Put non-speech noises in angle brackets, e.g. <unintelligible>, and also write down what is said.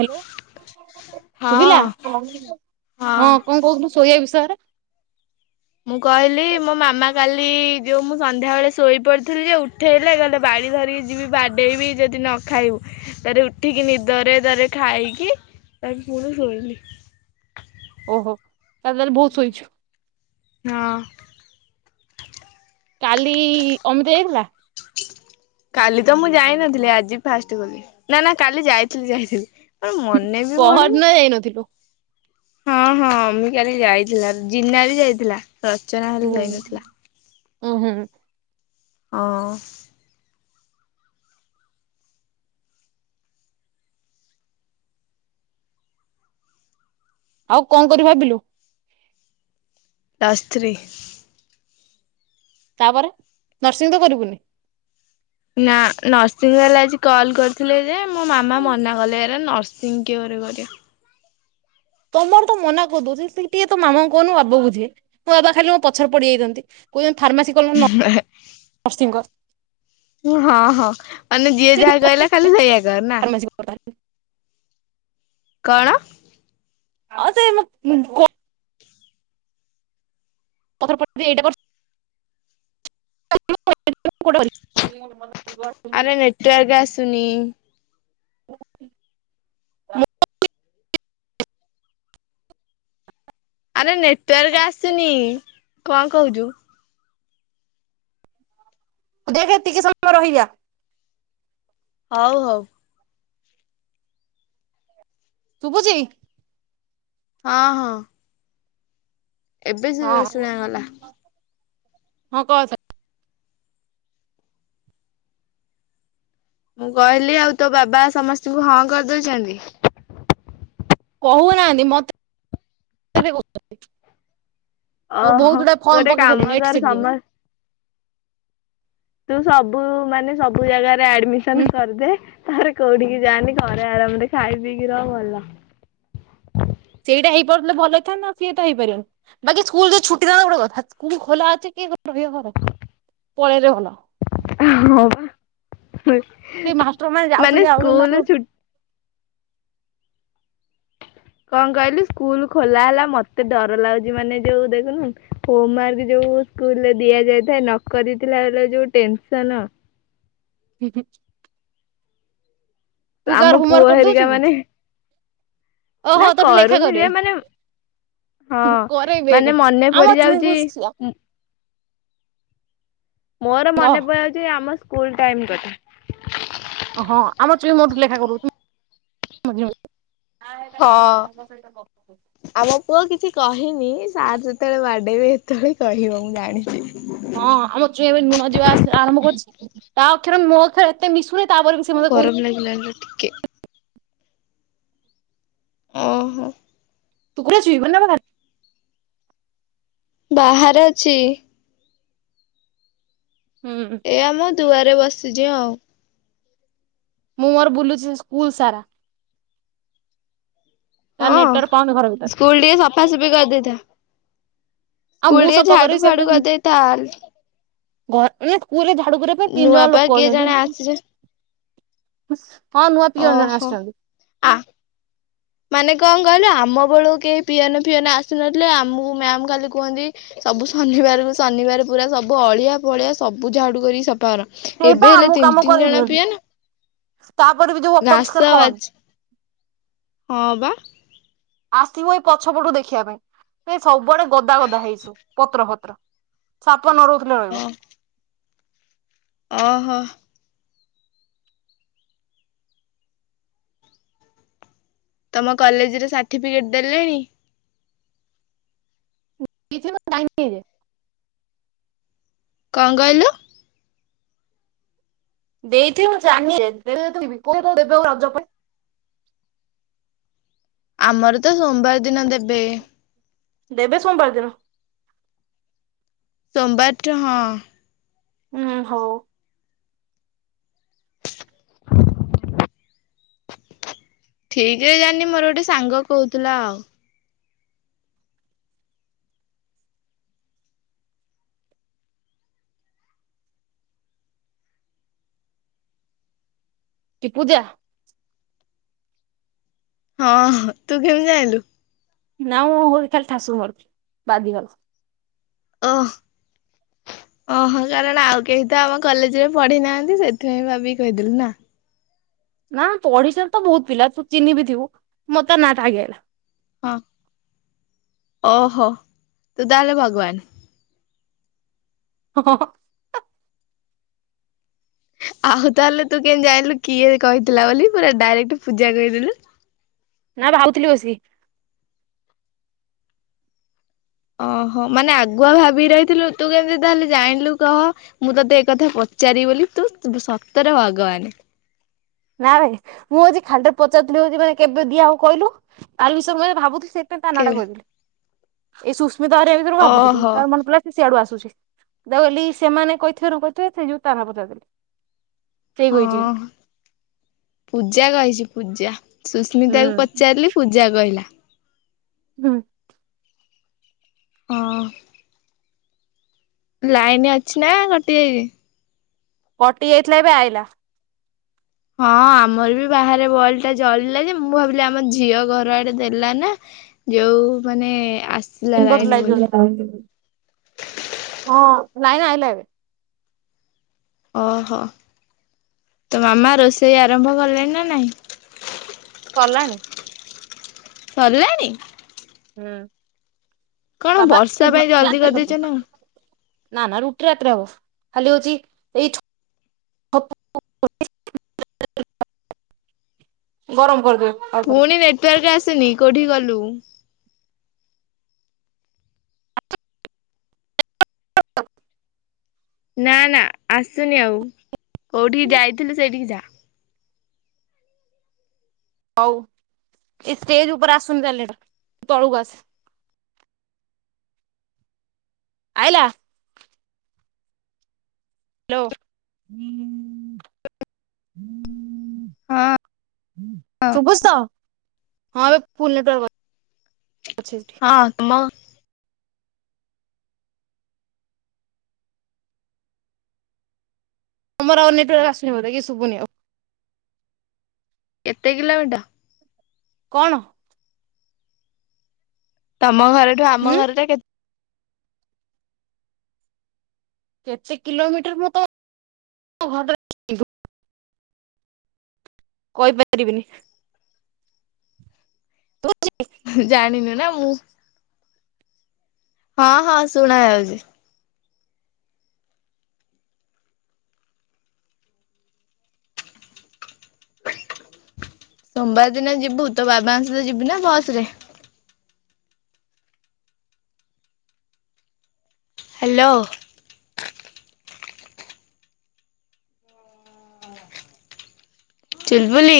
Hello. ଶୁଭିଲା ହଁ ହଁ କଣ କହୁଥିଲୁ ଶୋଇବା ବିଷୟରେ ମୁଁ କହିଲି ମୋ ମାମା କାଲି ଯେଉଁ ମୁଁ ସନ୍ଧ୍ୟାବେଳେ ଶୋଇପଡ଼ିଥିଲି ଯେ ଉଠେଇଲେ କାଲେ ବାଡ଼ି ଧରିକି ଯିବି ବାଡ଼େଇବି ଯଦି ନ ଖାଇବୁ ତାରେ ଉଠିକି ନିଦରେ ତାରେ ଖାଇକି ତା ପୁଣି ଶୋଇଲିି। ଓହୋ। ତାହେଲେ ତାହେଲେ ବହୁତ ଶୋଇଛୁ ହଁ। କାଲି ଅମିତି ହେଇଗଲା। କାଲି ତ ମୁଁ ଯାଇନଥିଲି ଆଜି ଫାଷ୍ଟ କଲି ନା ନା କାଲି ଯାଇଥିଲି ଯାଇଥିଲି। ମୋର ମନେ ବି ପହର ପଡୁନି। ନ ଯାଇନଥିଲୁ। ହଁ ହଁ ଆମ କାଲି ଯାଇଥିଲା ଜିନା ବି ଯାଇଥିଲା। ରଚନା ହେଲେ ଯାଇନଥିଲା। ଉଁ ହୁଁ। ହଁ। ଆଉ କଣ କରି ଭାବିଲୁ। ତା ସ୍ତ୍ରୀ ତାପରେ ନର୍ସିଂ ତ କରିବୁନି। ନା ନର୍ସିଂହ ବାଲା ଆଜି କଲ କରିଥିଲେ। ଯେ ମୋ ମାମା ମନା କଲେ ନ ି କି ଘରେ କରିବା। ତମର ତ ମନା କହୁଦଉ ଯେ ଟିକେ ତ ମାମା କହନୁ ବାବୁ ବୁଝିବେ ମୋ ବାବା ଖାଲି ମୋ ପଛରେ ପଡିଯାଇନ୍ତି କୁଛନ୍ତି। ଫାର୍ମାସି କଲ ନର୍ସିଂଙ୍କ କର। ହଁ ହଁ ମାନେ ଯିଏ ସେ ଯାହା କହିଲା ଖାଲି ସେଇଆ କର ନା ଫାର୍ମାସି <inaudible> କଣ? ଅ ସେ <unintelligible> ତା ପର ପର ବି ଏଇଟା କର <inaudible> କରିବୁ ଆରେ ନେଟୱାର୍କ ଆସୁନି। <inaudible> ଆରେ ନେଟୱାର୍କ ଆସିନି। କଣ କହୁଚୁ? ତୁ ଦେଖେ ଏତିକି ସମୟ ରହିଯା। ହଉ ହଉ। ଶୁଭୁଚି? ହଁ, ହଁ। ଏବେ ଯେ ହଁ ଶୁଣ ଗଲା। ହଁ କ ଏଥ ମୁଁ କହିଲି ଆଉ ତୋ ବାବା ସମସ୍ତଙ୍କୁ ହଁ କରିଦଉଚନ୍ତି। କହୁନାହାନ୍ତି ମୋତେ ବି କହୁ ନାହାନ୍ତି। ତୋ ଓହୋ ବହୁ ଗୁଡା ଫର୍ମ ଗୋଟେ ପକେଇ କାମ ସାରିଲେଣି ଏଠି କର ସେଠି ଯାଇ। ସମ ତୁ ସବୁ ମାନେ ସବୁ ଜାଗାର ରେ ଆଡମିସନ୍ ହୁଁ କରିଦେ ତାପରେ କୋଉଠିକି ଯାଆନି। ଘରେ ଆରାମରେ ଖାଇ ପିଇକି ରହ ଭଲ। ସେଇଟା ହେଇପାରୁଥିଲେ ଭଲ ହେଇଥାନ୍ତା, ଆଉ ସିଏ ତ ହେଇପାରିବନି ବାକି ସ୍କୁଲ୍ ତ ଛୁଟି ଥାଆନ୍ତା ଗୋଟେ କଥା, ସ୍କୁଲ୍ ଖୋଲା ଅଛି କିଏ ସେ ରହିବ ଘର, ପଳେଇଲେ ଭଲ। ଏ ହଁ ବା ହୁଁ, ସେ ମାଷ୍ଟର ମାନେ ଯାଉଛନ୍ତି ଆଉଛନ୍ତି ସ୍କୁଲ୍ ତାଙ୍କର ଛୁ କଣ କହିଲୁ ସ୍କୁଲ୍ ଖୋଲା ହେଲା ମୋତେ ଡର ଲାଗୁଚି, ମାନେ ଯୋଉ ଦେଖୁନୁ ହୋମୱାର୍କ ଯୋଉ ସ୍କୁଲ୍ ରେ ଦିଆଯାଇଥାଏ ନକରିଥିଲା ବେଳେ ଯୋଉ ଟେନସନ୍। ହୁଁ, ହୁଁ। ଆମ ପୁଅ ହେରିକା ମାନେ ଓହୋ ନା ତୋର ଲେଖା କରୁନି କରେ ଯେ ମାନେ ହଁ କରେଇବେ ମାନେ ମନେ ଆମ ପଡି ଚୁଇଁକୁ ଯାଉଚି ଉଁ ମୋର ମନେ ପଡିଯାଉଚି ଆମ ସ୍କୁୁଲ୍ ଟାଇମ୍ କଥା। ଓ ହଁ ଆମ ଚୁଇଁ ମୋଠୁ ଲେଖା କରଉଚି ମଝିରେ ମଝିରେ। ହଁ ଆମ ପୁଅ କିଛି କହିନି ସାର୍ ଯେତେବେଳେ ବାଡେଇବେ ତଳେ କହିବ ମୁଁ ଜାଣିଚି। ହଁ ଆମ ଚୁଇଁ ଏବେ ନୂଆଁ ଯିବା ଆସ ଆରମ୍ଭ କରିଛି। ତା ଅକ୍ଷରେ ମୋ ଅକ୍ଷର ଏତେ ମିଶୁନି। ତାପରେ ବି ସେ ମୋ ମତେ କହୁଛି ଗରମ ଲାଗିଲାଣି ସେଠି କେ ଓହୋ। ତୁ କରୁଛି <unintelligible> ବାହାରେ ଅଛି। ହୁଁ ଏ ଆମ ଦୁଆରେ ବସିଛି ଆଉ। ମୁଁ ମୋର ବୁଲୁଚି ସ୍କୁଲ୍ ସାରା। ତା ହଁ ନେଟୱାର୍କ ପାଉନି ଘର ଭିତରେ ସ୍କୁଲ ଟିକେ ସଫାସଫି କରିଦେଇଥା ଆଉ ମୁଁ ସ୍କୁଲ ଟେ ସଫା ଝାଡୁ ଫାଡୁ କରିଦେଇଥା ହେଲେ ଘ ନା ସ୍କୁଲ ନୂଆ ପା କିଏ ଜଣେ ଆସିଛେ ବସ୍ ହଁ ନୂଆ ପ୍ରିୟଜନ ଆସିଛନ୍ତି। ଆ ମାନେ କଣ କହିଲ ଆମ ବେଳକୁ କେହି ପିଆନୋ ଫିଆନ ଆସିୁନଥିଲେ ଆମକୁ ମ୍ୟାମ୍ ଖାଲି କୁହନ୍ତି ସବୁ ଶନିବାରକୁ ଶନିବାର ପୁରା ସବୁ ଅଳିଆ ପଳିଆ ସବୁ ଝାଡ଼ୁ କରିକି ସୁ ାର ସେଇ ପା ଏବେ ହେଲେ ଆମକୁ ତିନି କାମ ତିନି କରେଇ ଜଣ ଦିଅନ୍ତି ପିଅ ନା ତାପରେ ବି ଯ ଅପରିଷ୍କାର କଣ? ହଁ ବା ଆସିବୁ ଏଇ ପଛ ପଟୁ ଦେଖିବା ପାଇଁ ଏ ସବୁଆଡେ ଗଦା ଗଦା ହେଇଛୁ ପତ୍ର ପତ୍ର ସା ନ ରହୁଥିଲେ ରହିବ। ଓହୋ। ତମ କଲେଜରେ ସାର୍ଟିଫିକେଟ ଦେଲେଣି କିଯ କଣ ଙ୍ଗହିଲ ଦେଇଠି ଦେବେ ରାଜଜ ପାଇଁ ଆମର ତ ସୋମବାର ଦିନ ଦେବେ ଦେବେ ସୋମବାର ଦିନ ସୋମବାରଠ ହଁ। ହୁଁ ହଉ। ଠିକରେ ଜାଣି ମୋର ଗୋଟେ ସାଙ୍ଗ କହୁଥିଲା ଆଉ। କି ପୂଜା ହଁ ତୁ କେମ ଜାଇଲୁ ନଁ ହ ଖଲ ଠାସୁ ହି ବାଦି ଅଲ ଓ ଓହୋ କାରଣ ଆଉ କେହି ତ ଆମ କଲେଜରେ ପଢି ନାହାନ୍ତି ସେଥିପାଇଁ ଭାବିକି କହିଦେଲୁ ନା। ନା ଓଡିଶାରେ ତ ବହୁତ ପିଲା ତୁ ଚିହନି ବି ଥିବୁ ମତେ ନାଟ ଆଗି ହେଲା। ହଁ ଓହୋ ତୁ ତାଲ ଭଗବାନ ହଁ। ଆଉ ତାହେଲେ ତୁ କେମତି ଯାଇଲୁ କିଏ କହିଥିଲା ବୋଲି ପୁରା ଡାଇରେକ୍ଟ ପୂଜା କହିଦେଲୁ ନା ଭାବଥିଲି ବସିକ ଓହୋ ମାନେ ଆଗୁଆ ଭାବି ରହିଥିଲୁ ତୁ କେମିତି ତାହେଲେ ଜାଣିଲୁ କହ ମୁଁ ତୋତେ ଏଥା ପଚାରିବି ବୋଲି ତୁ ସତରେ ଭଗବାନ ନା ଭାଇ ମୁଁ ଆଜି ଖାଲିରେ ପଚାରୁଥିଲିଉ ମାନେ କେବେ ଦିଆ ହଉ କହିଲୁ ତାର ବିଷୟରେ ମୁଁ ଭାବୁଥିଲି। ସେତ କେବେ ତାନଡ଼କୁଦି ଏ ସ୍ମ ଭିତରୁ ଭାବୁଥିଲି ଓହୋ ତ ମନଲାିଲ ସଆଡ ଆସୁଛି। ଦେଲି ସେମାନେ କହିଥିବାରୁ କହିଥିବେ ସେ ଜୋତା ନ ପଚ ଦେ ସେଇ କହିଛି। ହଁ ପୂଜା କହିଛି ପୂଜା ସୁସ୍ମିତା କ ପଚାରିଲି ପୂଜା କହିଲା ହଁ। ହ ଲାଇନ ଅଛି ନା କଟିଯାଇଛି। କଟି ଯାଇଥିଲା ଏବେ ଆଇଲା। ହଁ ଆମର ବି ବାହାରେ ବଲ ଟା ଜଳିଲା ଯେ ମୁଁ ଭାବିଲି ଆମ ଝିଅ ଘର ଆଡେ ଦେଲ ନା ଯୋଉ ମାନେ ଆସିଲା ନପ ହଁ। ଲାଇନି ଲାଇନ ବୋଲି ଆଇିଲା ଏବେ। ଓହୋ ତ ମାମା ରୋଷେଇ ଆରମ୍ଭ କଲେଣି ନା ନାଇଁ? କଲାଣି। ସରିଲାଣି? ହୁଁ। କଣ ବାବା ବର୍ଷା ପାଇଁ ରୁଟି ଜଲଦି ରାତିରେ କରିଦେଇଛ ହବ ନା। ନା ନା ରୁଟି ରାତି୍ରେ ହବ ଖାଲି ହଉଛି ଏଇଠ ଗରମ କରିଦବେ। ପୁଣି ନେଟବର୍କ ଆ ଆନି କୋଉଠି ଗଲୁ। ହ ନା ନା ଆସୁନି ଆଉ କୋଉଠିକି ଯାଇଥିଲୁ ସେଇଠିକି ଯା। ହଉ ଏ ଷ୍ଟେଜ ଉପରେ ଆସୁନିତାଲେ ଏଟା ତୁ ତଳକୁ ଆସେ। ଆଇଲା। ହ୍ୟାଲୋ। ହଁ ହଁ ଶୁଭୁଛି ତ? ହଁ ଏବେ ଫୁଲ ନେଟୱାର୍କ ଆ ହଁ ତମ ତମର ଆଉ ନେଟୱର୍କ ଆସନି ବୋଧ କି ଶୁଭୁନି ଆଉ। କେତେ କିଲମିଟା କଣ? ଆମ ଘରଠୁ ଆମ ହୁଁ ଘରଟା କେତେ କେତେ କିଲୋମିଟର ମୁଁ ତ କଇ ପାରିବିନି। ଜାଣିନୁ ନା। ହଁ। ହଁ ହଁ ଶୁଣା ଯାଉଛି। ସୋମବାର ଦିନ ଯିବୁ ତୋ ବାବାଙ୍କ ସହିତ ଯିବୁ ନା ବସ ରେ? ହ୍ୟାଲୋ। ଚୁଲ୍ ବୁଲି